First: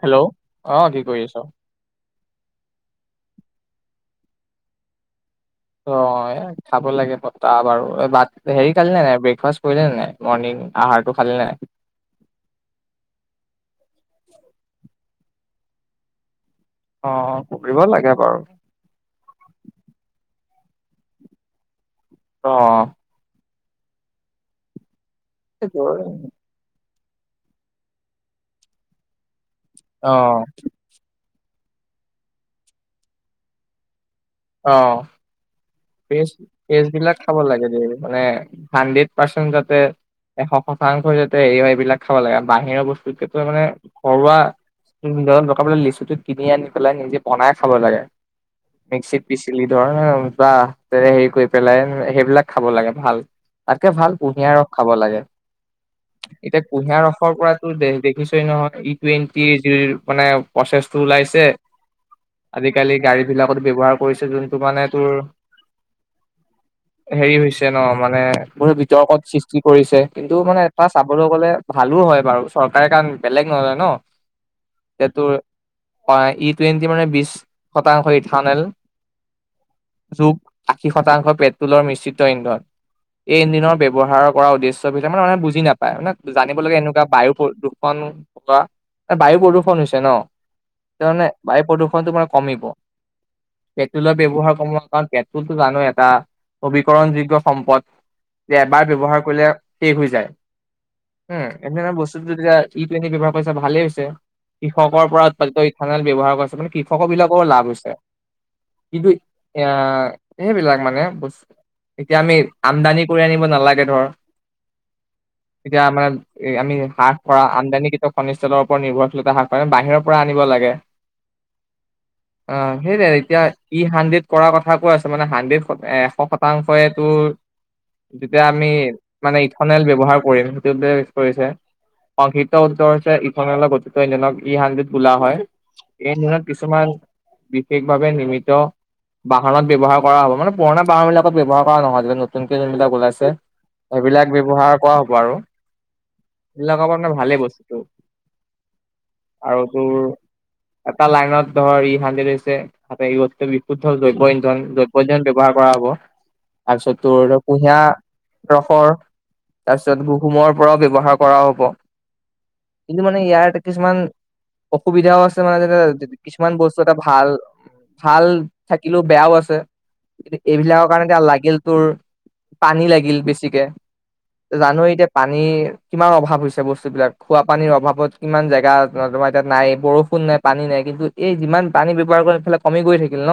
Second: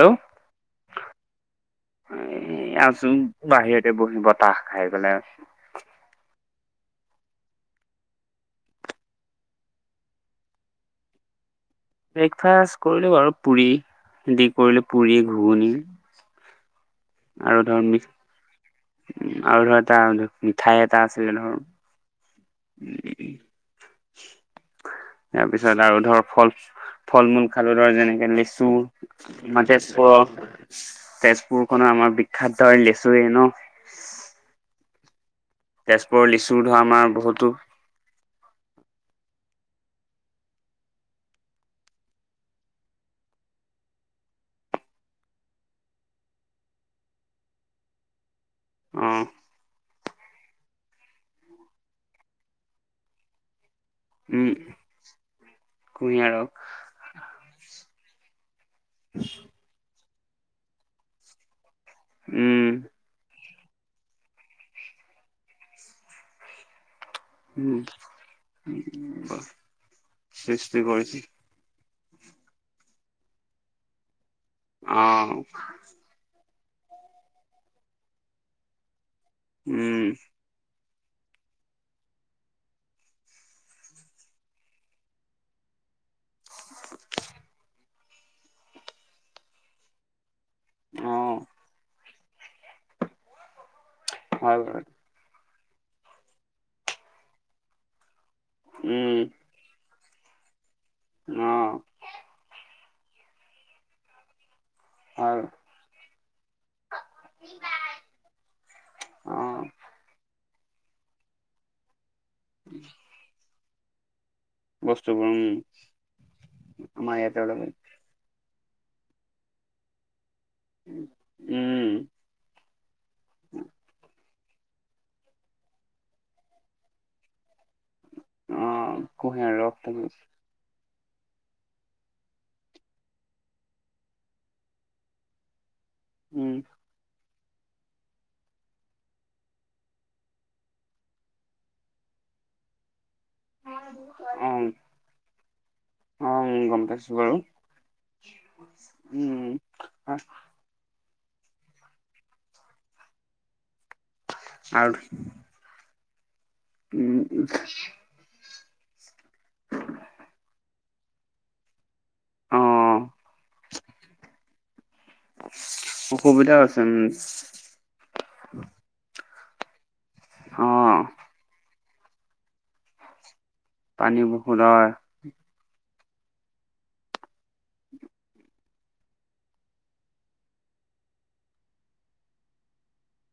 Hello অ কি কৰি আছ এ আছো বাহিৰতে বহি বতাহ খাই পেলাই আছো অ খাব লাগে পতা আৰু হেৰি কাল নে নাই ব্ৰেকফাষ্ট কৰিলে নে নাই মৰ্ণিং? আহাৰতটো খালে নে ন ব্ৰেকফাষ্ট কৰিলোঁ বাৰু, পুৰি দি কৰিলোঁ পুৰি ঘুগুণী অ আৰু কৰিব ধৰ লাগে বাৰু আৰু ধৰ এটা ধ মিঠাই এটা আছিলে ধৰ অ তাৰ পিছত আৰু সেইটোৱে। ধৰ ফল ফল মূল খালো ধৰ যেনেকে লেচু আমাৰ অ তেজপুৰ তেজপুৰ খনৰ আমাৰ বিখ্যাত ত লেচুৰ এ ন অ তেজপুৰৰ ফেছ লিচু ধৰ ফেচ আমাৰ বিলাক খাব বহুতো লাগে মানে হান্দেত পাসেন প এশ শতাংশই যাতে এই এইবিলাক খাব লাগে বাহিৰৰ বস্তুতকেতো মানে ঘৰুৱা খ পলে লিচুটো কিনি আনি পেলাই নিজে বনাই খাব লাগে অ মিক্সিতত পিচি লি দ নে বাহ তে হেৰি কৰি পেলাই সেইবিলাক খাব লাগে ভাল। তাকে ভাল উম কুঁহিয়াৰ ৰস খাব লাগে। কুঁহিয়াৰক এতিয়া কুঁহিয়াৰ ৰসৰ পৰা দে দেখিছে নহয় ই টুৱেণ্টি জ মানে প্ৰচেছটো ওলাইছে উম আজিকালি গাড়ী বিলাক ত ব্যৱহাৰ কৰিছে যোনটো মানে তোৰ হেৰি হৈছে ন মানে বহুত বিতৰ্কত সৃষ্টি কৰিছে কিন্তু মানে সৃষ্টি এটা কৰিছে চাবলৈ গ'লে ভালো হয় বাৰু চৰকাৰে কাৰণ বেলেগ নলয় ন অ তোৰ টুৱেণ্টি মানে বিশ শতাংশ ই থানেল উম যোগ আশী শতাংশ পেট্ৰলৰ মিশ্ৰিত ইন্ধন এই ইণ্জনৰ ব্যৱহাৰৰ কৰা উদ্দেশ্যৰ ভিতে মানে মানে বুজি নাপায় মানে জানিব লগে এনেকুৱা বায়ু প্ৰদূষণ। বায়ু প্ৰদূষণ হৈছে ন। সানে অ বায়ু প্ৰদূষণতটো মানে কমিব পেট্ৰলৰ ব্যৱহাৰ হয় কম হলে বাৰু গটো জানো এটা নবীকৰণ যোগ্য সম্পদ যে এবাৰ ব্যৱহাৰ উম কৰিলে শেষ হৈ যায় উ অ এনেধৰণৰ বস্তু ই টুৱেণ্টি ব্যৱহাৰ কৰিছা ভালেই হৈছে কৃষকৰ পৰা হয় উৎপাদিত ইথানল ব্যৱহাৰ কৰিছে মানে কৃষকৰ বিলাকৰ লাভ হৈছে কিন্তু অ এয়া সেইবিলাক মানে বচ এতিয়া আমি আমদানি কৰি আনিব নালাগে ধৰ বস্তুবোৰ উম এতিয়া মানে আমি হৰাহ আমাৰ ইয়াতে কৰাৰা অলপ আমদানি খনিষ্ঠলৰ নিৰ্ভৰশীলতা হাস কৰে বাহিৰৰ পৰা আনিব লাগে, উম হেইটোৱে এতিয়া ই হান্দ্ৰেত কৰা কথা কো আছে মানে হাণ্ড্ৰেড এশ শতাংশই তোৰ যেতিয়া অ আমি মানে কুঁহিয়াৰ ৰস ইথনেল থাকে ব্যৱহাৰ কৰিম সেইটো। কৰিছে সংসিপ্ত উত্তৰ হৈছে, গঠিত ইধক ই সন্দ্ৰেত বুলা হয় এই দিনত উম কিছুমান বিশেষভাৱে নিৰ্মিত। বাহনত ব্যৱহাৰ কৰা হ'ব মানে পুৰণা বাহন বিাকত ব্যৱহাৰ কৰা নহয় যে নতুনকে যোনবিলাক ওলাইছে? সেইবিলাক অ ব্যৱহাৰ কৰা হ'ব আৰু। অ লগ গম কাবে পাইছো বাৰু ভালেই বস্তুটোটো? উম আৰু তোৰ এটা লাইনত ধৰ ই হান্দি লৈছে হাতে। জৈৱ্য ইন্ধন আৰু জৈৱ ইন্ধন ব্যৱহাৰ কৰা হ'ব। তাৰপিছত উম তোৰ কুহা। ৰসৰ তাৰপিছত হহুমৰ পৰাও ব্যৱহাৰ কৰাও হ'ব। অ কিন্তু মানে ইয়াত কিছুমান। অসুবিধাও আছে মানে যে কিছুমান অসুবিধাও বস্তু আছে এটা উম ভাল ভাল। থাকিলেও বেয়াও আছে কিন্তু অ এইবিলাকৰ কাৰণে এতিয়া লাগেল তোৰ পানী লাগিল বেছি। পানী গতিকে বহুত জানো হয় এতিয়া পানী। কিমান অভাৱ হৈছে বস্তু বিলাক খোৱাাপানীৰ অভাৱত কিমান জেগা। তোমাৰ এতিয়া নাই বৰষুণ নাই পানী নাই কিন্তু এই যিমান পানী ব্যৱহাৰ কৰম ইফালে কমি গৈ থাকিল ন।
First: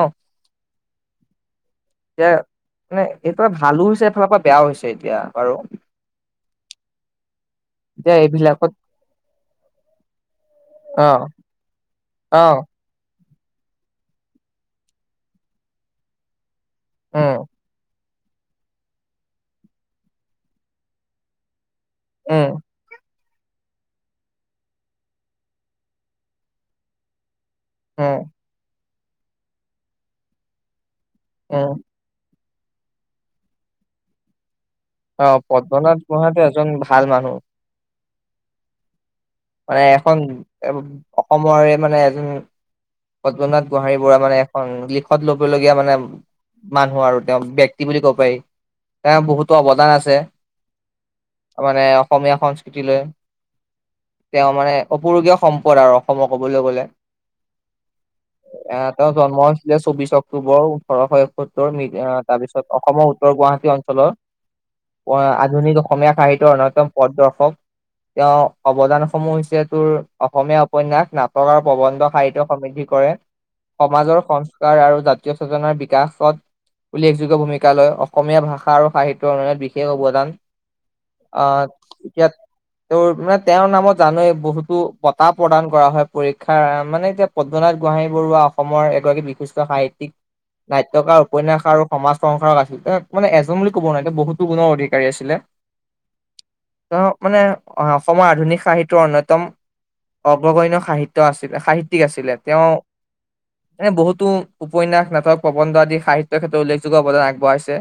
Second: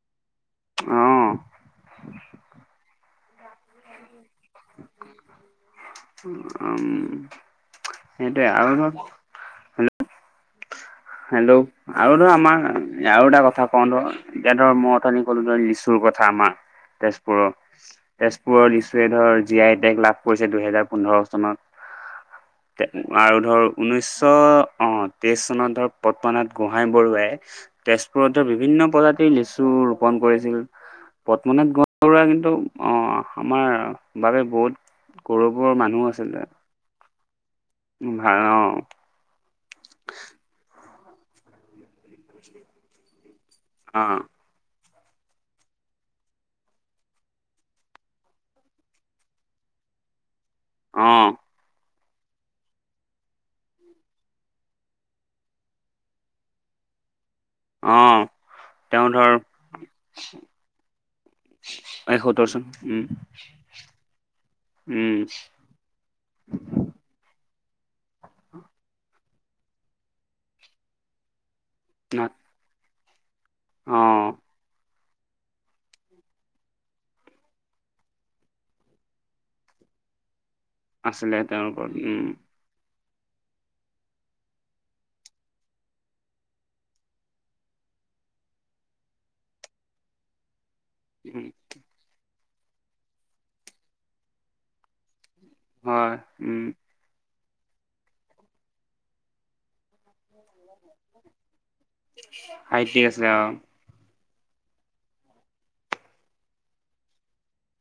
আহ এতিয়া মানে সটো ভালো হৈছে এফালৰ পৰা বেয়াও হৈছে এতিয়া বাৰু। উম এতিয়া সেইটোৱে এইবিলাকত আৰু ধ। [unintelligible] অ হেল্ল' আৰু ধৰা অ আমাৰ। আৰু এটা কথা কওঁ ধৰ এ ধৰ মতনি কলো ধ লিচুৰ কথা আমাৰ। উম তেজপুৰৰ। তেজপুৰৰ লিচুৱে ধৰ জি আই টেক লাভ কৰিছে দুহেজাৰ পোন্ধৰ চনত। উম আৰু ধৰ ঊনৈছশ অঁ তেইছ চনত ধৰ পদ্মনাথ গোহাঁই বৰুৱাই। উম তেজপুৰতৰ বিভিন্ন প্ৰজাতিৰ লিচু ৰোপন কৰিছিল? পদ্মনাথ উম ব বৰুৱা কিন্তু অ আমাৰ বাবে বহুত। অ গৰুবোৰৰ পদ্মনাথ মানুহো গোহাঁইতো আছিলে? এজন ভাল মানুহ উম ভাৰম। মানে এখন অসমৰে মানে। উ পদ্মনাথ গোহাৰি অ বৰা মানে এখন লি। ত ল'ব লগগীয়া মানে মানুহ আৰু তেওঁ ব্য়ক্তি বুলি কব পাৰি। তেওঁ বহুতো অৱদান আছে। অ মানে অসমীয়া সংস্কৃতিলৈ। তেওঁ মানে অপূৰুগীয় সম্পদ আৰু অসমক ক'বলৈ গলে। আহ এ তেওঁৰ জন্ম হৈছিলে চৌবিশ অক্টোবৰ ওঠৰশ এসত্তৰ এই সত্তৰ তাৰপিছত চন উম অসমৰ উত্তৰ গুৱাহী। অঞ্চলৰ উম আধুনিক অসমীয়া সাহিত্যয়ৰ অন্যতম প্ৰদৰ্শক। তেওঁ অৱদান সমূহ হৈছে তোৰ অসমীয়া উপন্যাস নাটকৰ। প্ৰবন্ধ নাট সাহিত্য সমিদ্ধি কৰে অ সমাজৰ সংস্কাৰ আৰু জাত। সজনাৰ বিকাশত। উল্লেখযোগ্য ভূমিকা লৈ অসমীয়া ভাষা আৰু সাহিত্যৰ উন্নয়নত বিশেষ অৱদান? আছিলে অ তেওঁৰ ওপৰত উম। এতিয়া তেওঁ মানে তেওঁৰ নামত। জানোে বহুতো বঁটা প্ৰদান কৰা হয় পৰীক্ষাৰ মানে এতিয়া পদ্মনাথ গোহাইি বৰুৱা অসমৰ। এগৰাকী বিশিষ্ট সাহিত্যিক? নাট্যকাৰ উম উপন্যাস আৰু সমাজ সংসাৰক আছিল তেওঁ মানে এজন বুলি ক'ব নোৱাৰি বহুতো গুণৰ অধিকাৰী আছিলে? হয় উ তেওঁ মানে অ অসমৰ আধুনিক সাহিত্য়ৰ অনয়তম অগ্ৰগণ সাহিত্য আছিলে সাহিত্য। আছিলে তেওঁ সাহিত্যিক আছিলে অ বহুত। টো উপন্যাস নাটক প্ৰবন্ধ আদি সাহিত্যৰ ক্ষেত্ৰত উল্লেখয্য অৱদান আগবঢ়াইছে?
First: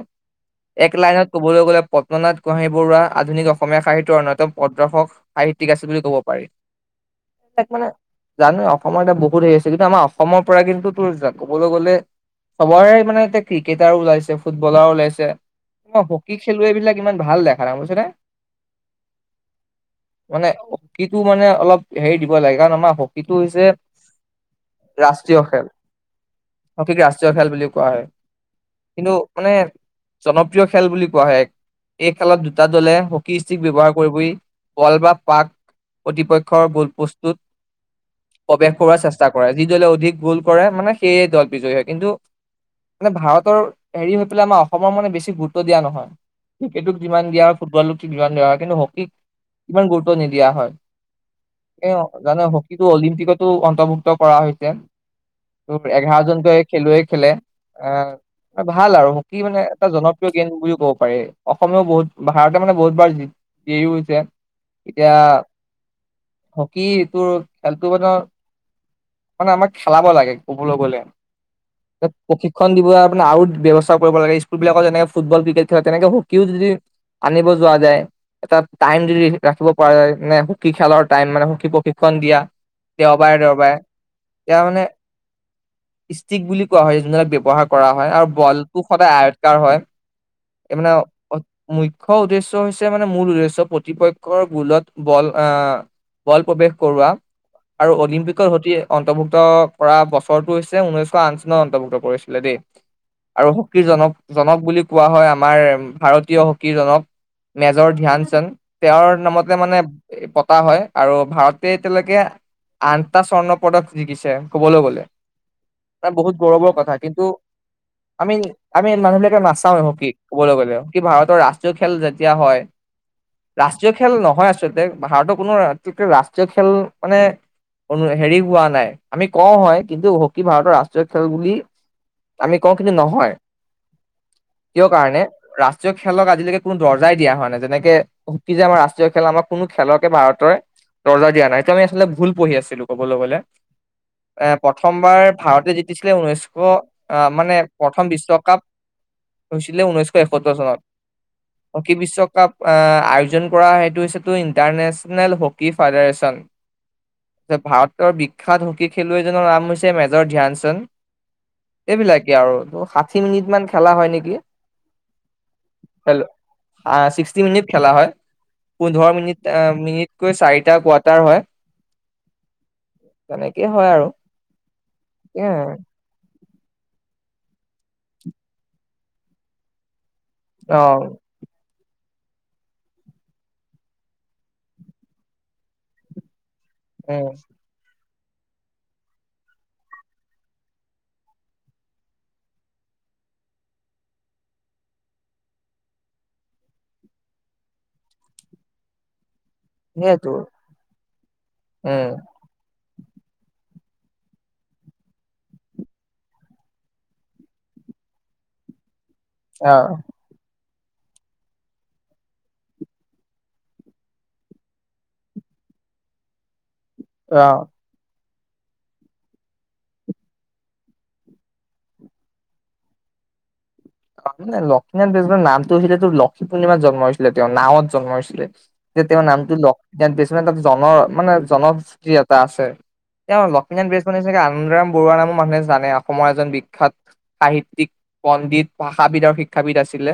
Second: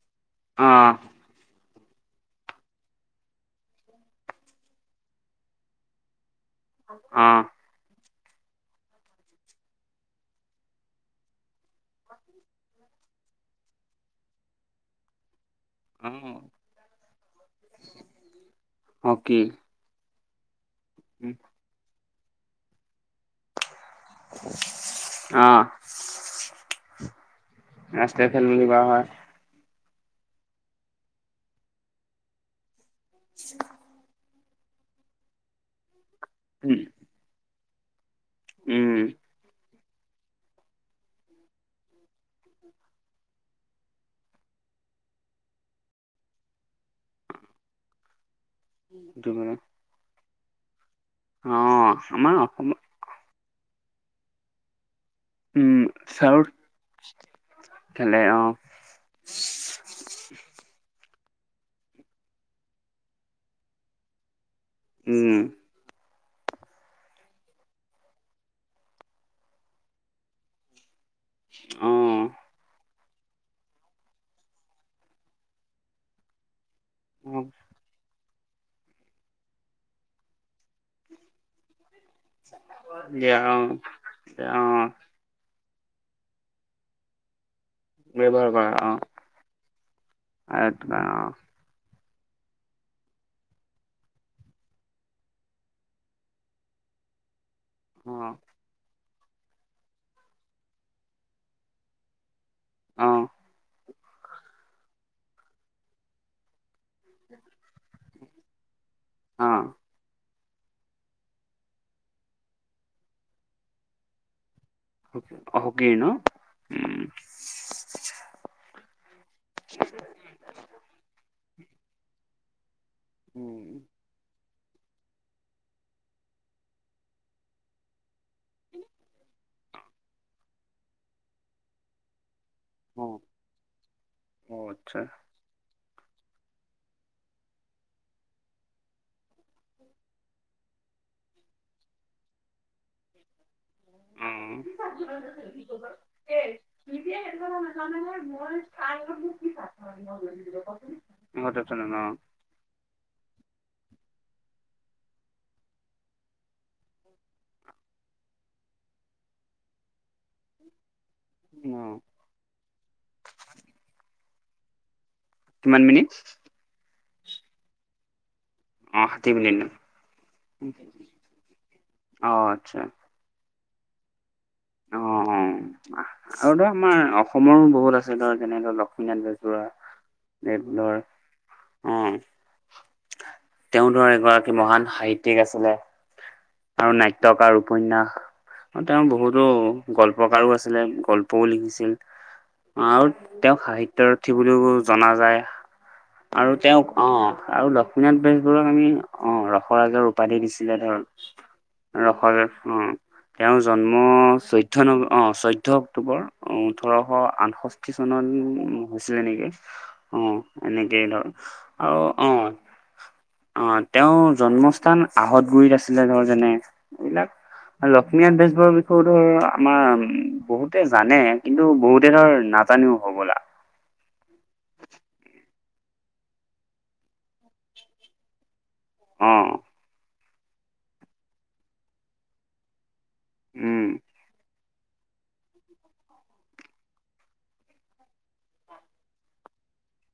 অ এক লাইনত ক'বলৈ গ'লে। পদ্মনাথ গোহাঞি বৰুৱা আধুনিক অসমীয়া সাহিত্যৰ অন্যতম প্ৰদৰ্শক সাহিত্যিক আছিল বুলি ক'ব পাৰি [unintelligible] আহ', জানোঁ অসমৰ এটা বহুত হেৰি আছে কিন্তু আমাৰ অসমৰ পৰা কিন্তু তোৰ যা', ক'বলৈ গ'লে চবৰে মানে এতিয়া ক্ৰিকেটাৰ ওলাইছে ফুটবলাৰো ওলাইছে হকী খেলুৱৈ বিলাক ইমান ভাল দেখা নাই বুজিছা নে মানে হকীটো মানে অলপ হেৰি দিব লাগে কাৰণ আমাৰ হকীটো হৈছে ৰাষ্ট্ৰীয় খেল আহ', হকীক ৰাষ্ট্ৰীয় খেল বুলি কোৱা হয় বুলি কোৱা হয়। কিন্তু মানে জনপ্ৰিয় খেল বুলি কোৱা হয় এই খেলত দুটা দলে হকী ষ্টিক ব্যৱহাৰ কৰিবই পল বা পাক প্ৰতিপক্ষৰ উম, গোলপোষ্টটো প্ৰৱেশ কৰোৱাৰ উম, চেষ্টা কৰে যি দলে অধিক গোল কৰে মানে সেইয়ে দল বিজয়ী হয় কিন্তু মানে ভাৰতৰ হেৰি হৈ পেলাই আমাৰ অসমৰ মানে বেছি গুৰুত্ব দিয়া নহয় ক্ৰিকেটোক যিমান দিয়া হয় ফুটবলক ঠিক সিমান দিয়া হয় কিন্তু হকীক এইটো মানে ইমান গুৰুত্ব নিদিয়া হয় [unintelligible] অ', আমাৰ জানোঁ অসমত হকীকো অলিম্পিকতো অন্তৰ্ভুক্ত কৰা হৈছে তোৰ উম, চাউথ এঘাৰজনকৈ খেলুৱেক খেলে অ', ভাল আৰু হকী মানে এটা জনপ্ৰিয় গেম বুলিও ক'ব পাৰি অসমেও বহুত ভাৰতে মানে বহুত বাৰ জি', বিজয়ী হৈছে এতিয়া উম, হকী এইটো খেলটো মানে মানে আমাক খেলাব লাগে ক'বলৈ গ'লে, অ', প্ৰশিক্ষণ দিব আপোনাৰ আৰু ব্যৱস্থা কৰিব লাগে স্কুলবিলাকত যেনে ফুটবল ক্ৰিকেট খেলে তেনেক হকীও যদি আনিব যোৱা যায় এটা টাইম দি ৰাখিব পৰা যায় নে হকী খেলৰ টাইম মানে হকী পকী সন্ধিয়া দেওবাৰে দিয়া দেওবাৰে অ', ইয়াৰ মানে অ', ষ্টিক বুলি কোৱা হয় যোনবিলাক ব্যৱহাৰ কৰা হয় আৰু ব্যৱহাৰ কৰা বলটো অ', সদায় আয়তকাৰ হয় এই আয়ত মানে অ', মূখ্য উদ্দেশ্য হৈছে মানে মূল উদ্দেশ্য প্ৰতিপক্ষৰ গোলত বল আহ বল প্ৰৱেশ কৰোৱা আৰু অ', অলিম্পিকত সতে অন্তৰ্ভুক্ত কৰা বছৰটো হৈছে ঊনৈশ আঠ চনত অন্তৰ্ভুক্ত কৰিছিলে দেই অ', আৰু হকীৰ জনক, জনক বুলি কোৱা হয় আমাৰ ভাৰতীয় হকী হকীজনক মেজৰ ধ্যান চান্দ তেওঁৰ নামতে মানে পতা হয় আৰু ভাৰতে এতিয়ালৈকে আঠটা স্বৰ্ণ পদক জিকিছে ক'বলৈ গ'লে অ হকী ন? তাত বহুত গৌৰৱৰ কথা উম, কিন্তু আমি আমি মানুহ বিলাকে নাচাও হকী ক'বলৈ গ'লে কি ভাৰতৰ ৰাষ্ট্ৰ ৰাষ্ট্ৰীয় খেল যেতিয়া হয় উম, ৰাষ্ট্ৰীয় খেল নহয় আচ ভাৰতৰ কোনো ৰাষ্ট্ৰীয় খেল মানে অনু হেৰি হোৱা নাই আমি কওঁ হয় কিন্তু হকী ভাৰতৰ ৰাষ্ট্ৰীয় খেল বুলি আমি কওঁ কিন্তু অ', নহয় অ', কিয় আচ্ছা কাৰণে ৰাষ্ট্ৰ ৰাষ্ট্ৰীয় খেলক আজিলৈকে কোনো দৰ্জাই দিয়া হোৱা নাই যেনেকে হকী যে আমাৰ ৰাষ্ট্ৰীয় খেল আমাক কোনো খেলকে ভাৰতৰ দৰ্জা দিয়া নাই, এইটো আমি আচলতে ভুল পঢ়ি আছিলোঁ ক'বলৈ গ'লে এ অ', প্ৰথমবাৰ ভাৰতে জিতিছিলে ঊনৈশখ আহ', মানে প্ৰথম বিশ্বকাপ হৈছিলে ঊনৈশখ এসত্তৰ চনত, ইহঁতে খেলে হকী ন বিশ্বকাপ আহ', আয়োজন কৰা টু ইণ্টাৰনেশ্যনেল হকী ফেডাৰেচন ভাৰতৰ বিখ্যাত হকী খেলুৱৈজনৰ নাম হৈছে মেজৰ ধ্যান চান্দ অ এইবিলাকে আৰু ষাঠি মিনিট মান খেলা হয় নেকি কিমান মিনিট? ছিক্সটি মিনিট খেলা হয় অ', পোন্ধৰ ষাঠি মিনিট ন? আহ', মিনিটকৈ চাৰিটা কোৱাৰ্টাৰ হয় অ', আচ্ছা তেনে সে হয় আৰু, অ', সে হয় অ'। আৰু আৰু ধৰ আমাৰ অসমৰো বহুত আছে ধৰ যেনে ধৰ লক্ষ্মীনাথ বেজবৰুৱা দেৰ অ আছে, অ', [unintelligible] তেওঁ ধৰ এগৰাকী মহান সাহিত্যিক আছিলে। আৰু উম নাট্যয়কাৰ উপন্যাস, তেওঁ বহুতো। গল্পকাৰো আছিলে গল্পও লিখিছিল। আৰু তেওঁক সাহিত্যৰথী বুলিও জনা যায়। আৰু তেওঁক অ আৰু লক্ষ্মীনাথ বেজবৰুৱাক আমি অ। ৰসৰাজৰ সেইয়েতো উপাধি দিছিলে, ধৰ উম ৰসৰাজ। তেওঁৰ জন্ম চৈতয়। চৈধ্য ন অঁ চৈধ্য অক্টোবৰ ওঠৰশ আঠষষ্ঠি চনত। হৈছিলে নেকি অ এনেকেই ধৰ আৰু অ। অ তেওঁৰ জন্মস্থান আহত গুৰিত আছিলে ধৰ যেনে। এইবিলাক অ। লক্ষ্মীনাথ বেজবৰুৱাৰ বিষয়ো। আমাৰ উ বহুতে জানে কিন্তু বহুতে ধৰ নাজানিও হ'বলা। মানে লক্ষীনাথ বেজবৰুৱাৰ নামটো হৈছিলে তোৰ লক্ষ্মী পূৰ্ণিমাত জন্ম হৈছিলে তেওঁৰ নাৱত জন্ম হৈছিলে। যে তেওঁৰ নামটো অ' লক্ষীনাথ বেজবৰুৱা জন মানে জনসতি এটা আছে। তেওঁ উম লক্ষ্মীনাথ বেজবৰুৱা। আনন্দৰাম বৰুৱা নামো মানুহে জানে অসমৰ এজন বিখ্যত সাহিত্যয়িক পণ্ডিত। ভাষাবিদ আৰু শিক্ষাবিদ আছিলে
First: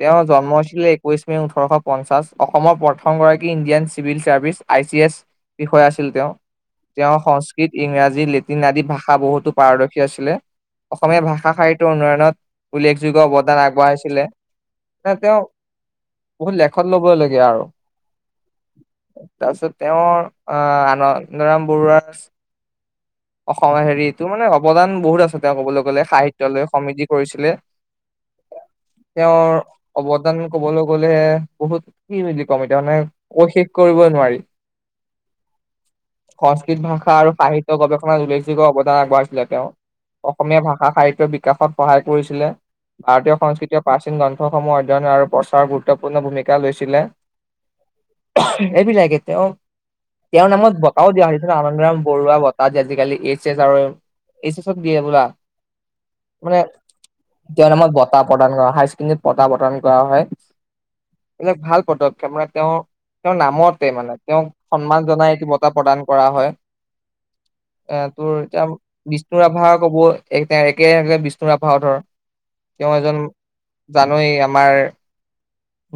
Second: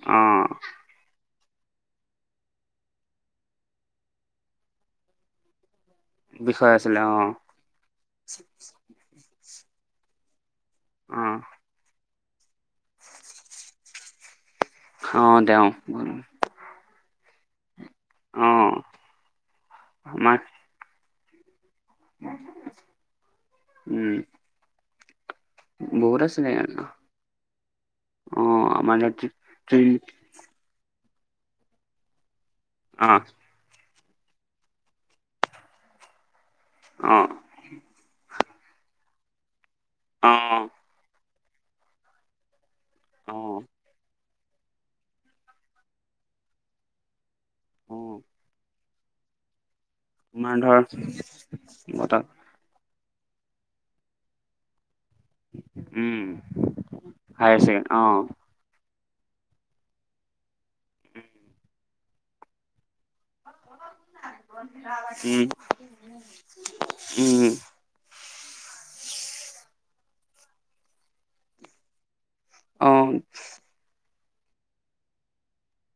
তেওঁৰ জন্ম অ' হৈছিলে একৈশ। ওঠৰশ পঞ্চাশ অসমৰ প্ৰথমগৰাকী Indian civil service I C S বিষয়া আছিল। আছিল তেওঁ বিষয় আছিলে তেওঁৰ অ' সংস্কৃত ইংৰাজী লেটিন আদি ভাষা বহুতো পাৰদৰ্শী আছিলে। অসমীয়া অ' ভাষা সাহিত্যৰ উন্নয়নত উল্লেখযোগ্য অৱদান আগবঢ়াইছিলে। ন তেওঁ বহুত লেখত ল'ব লাগে। আৰু অ' তাৰপিছত তেওঁৰ আমাৰ আহ আনন্দৰাম। কৰুৰা। অসমৰ উম হেৰিটো মানে অৱদান বহুত আছে। এয়া ক'বলৈ গ'লে বহুত আছিলে সাহিত্যলৈ সমিতি কৰিছিলে। অ' আমাৰ অ' তেওঁৰ অৱদান কবলৈ। কলে বহুত কি বুলি কম এতিয়া মানে অশেষ কৰিব। সংস্কৃত ভাষা অ' আৰু সাহিত্য গৱেষণা উল্লেখযোগ্য অৱদান আগবঢ়াইছিলে তেওঁ অসমীয়া অ' ভাষা সাহিত্যৰ বিকাশত সহায় কৰিছিলে। ভাৰতীয় অ' সংস্কৃতিয়ৰ প্ৰাচীন গ্ৰন্থসমূহ অধ্যয়ন আৰু প্ৰচাৰৰ গুৰুত্বপূৰ্ণ ভূমিকা লৈছিলে। অ' এইবি লাই গতি অ। [unintelligible] তেওঁৰ আমাৰ নামত ধৰ বঁটাও দিয়া হয় আনন্দৰাম বত বৰুৱা বটাাহ আজিকালি এইচ এছ আৰু এইচ এছত। বোলা উম মানে হায়াৰ তেওঁ ছেকেণ্ড নামত অ' বঁটাহ প্ৰদান কৰা হায় ছেকেণ্ডৰী। বঁটা বতন কৰা হয়, এইবিলাক ভাল পদক্ষেপ মানে তেওঁ। তেওঁৰ নামতে মানে তেওঁক সন্মান জনাই এটি উম বঁটা প্ৰদান কৰা হয়। উম এ তোৰ এতিয়া বিষ্ণু ৰাভা কব একে বিষ্ণু ৰাভা ধৰ। অ তেওঁ এজন। এই আমাৰ,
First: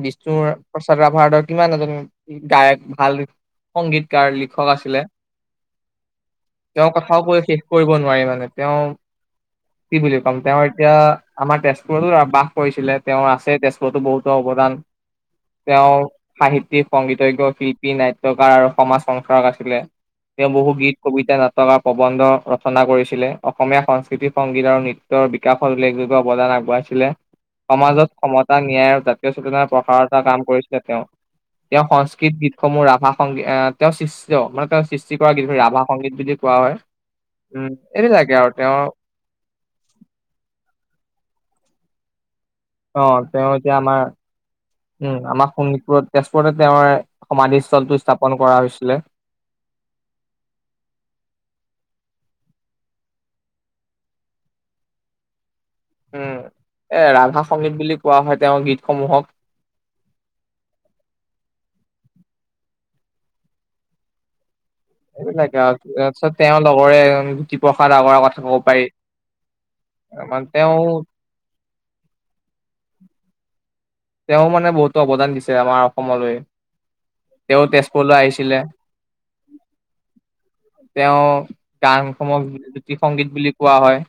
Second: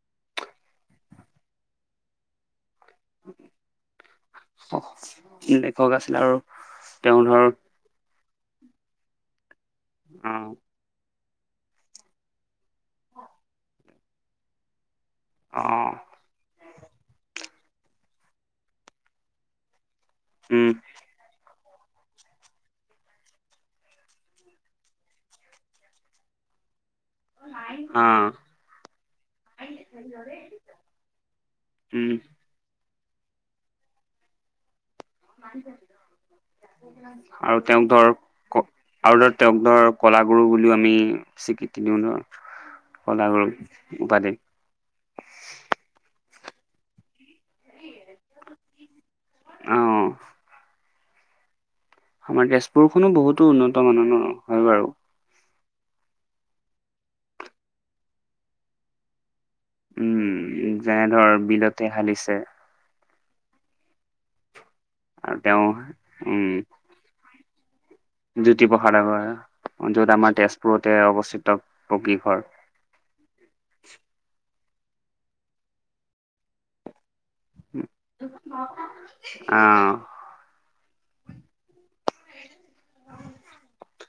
বিষ্ণুৰ প্ৰসাদ ভাৰতৰ কিমান এজন গায়ক। ভাল সংগীতকাৰ লিখক আছিলে। লেখক আছিল আৰু তেওঁ কথাও কৈ শেষ কৰিব নোৱাৰি মানে তেওঁ কি বুলি অ কম তেওঁ এতিয়া। আমাৰ তেজপুৰতো বাস কৰিছিলে তেওঁৰ আছে তেজপুৰতো বহুতো অৱদান। অ তেওঁৰ সাহিত্যিক সংগীতজ্ঞ। শিল্পী নাইট্ৰ কাৰ আৰু সমাজ সংস্কাৰক আছিলে তেওঁ বহু উম গীত। গী নাটকাৰ প্ৰবন্ধ ৰচনা কৰিছিলে অসমীয়া সংস্কৃতি সংগীত আৰু নৃত্যৰ বিকাশত উল্লেখযোগ্য। অৱদান আগব। অ সমাজত ক্ষতা ন্যায় আৰু জাতীয় চেতনাৰ প্ৰসাৰতা কাম কৰিছিলে তেওঁ। তেওঁ উম সংস্কৃত গীতসমূহ ৰাভা সংগ এ তেওঁৰ সৃষ্ট তেওঁ মানে তেওঁ সৃষ্টি কৰা গীতসমূহ ৰাভা। সংগীত বুলি কোৱা হয়। আৰু উম তেওঁক ধৰ, এইবিলাকে তেওঁৰ আৰু ধৰ তেওঁক ধৰ কলাগুৰু বুলিও আমি। সিকি দি নও ন। অ তেওঁ এতিয়া আমাৰ উম আমাৰ শোণিতপুৰত তেওঁৰ সমাধি স্থলটো স্থাপন কৰা হৈছিলে। আহ। আমাৰ তেজপুৰখনো বহুতো উন্নত মানৰ ন? হয় বাৰু। উম এ ৰাভা সংগীত বুলি কোৱা হয় তেওঁৰ গীতসমূহক। উম যেনে ধৰ বিলতে হালিছে এইবিলাকে আৰু তাৰ পিছত উম তেওঁৰ লগৰে ধুতি প্ৰসাদ আগৰ কথা কব জ্যোতি পাৰি। প্ৰসাদ আগৰ য'ত আমাৰ মানে তেওঁ তেজপুৰতে অৱস্থিত পকী ঘৰ তেওঁ মানে বহুতো অৱদান দিছে আমাৰ অসমলৈ। তেওঁ তেজপুৰলৈ আহিছিলে। আহ তেওঁ গান সমূহ জ্যোতি সংগীত বুলি কোৱা হয়।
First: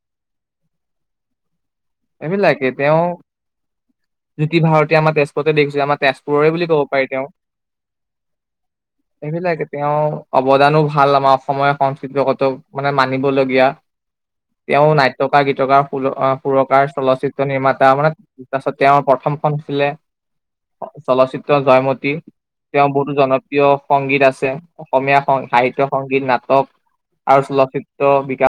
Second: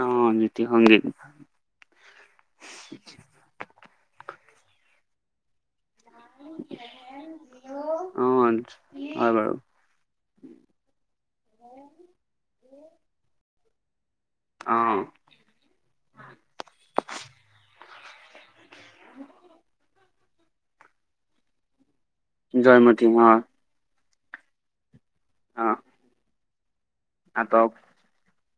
অ জ্যোতি সংগীত এইবিলাকে তেওঁ জ্যোতি ভাৰতী আমাৰ তেজপুৰতে দেখিছে আমাৰ তেজপুৰৰে বুলি কব পাৰি তেওঁ অ হয় বাৰু এইবিলাকে তেওঁৰ অৱদানো ভাল আমাৰ অসমৰ সংস্কৃতিত মানে মানিবলগীয়া অ তেওঁ নাট্যকাৰ, গীতকাৰ, সুৰ সুৰকাৰ চলচিত্ৰ নিৰ্মাতা মানে। তাৰপিছত তেওঁৰ প্ৰথমখন হৈছিলে চলচ্চিত্ৰ জয়মতী তেওঁ জয়মতী বহুত অ জনপ্ৰিয় সংগীত আছে অসমীয়া সং অ সাহিত্য সংগীত নাটক আৰু নাটক চলচিত্ৰ বিকাশ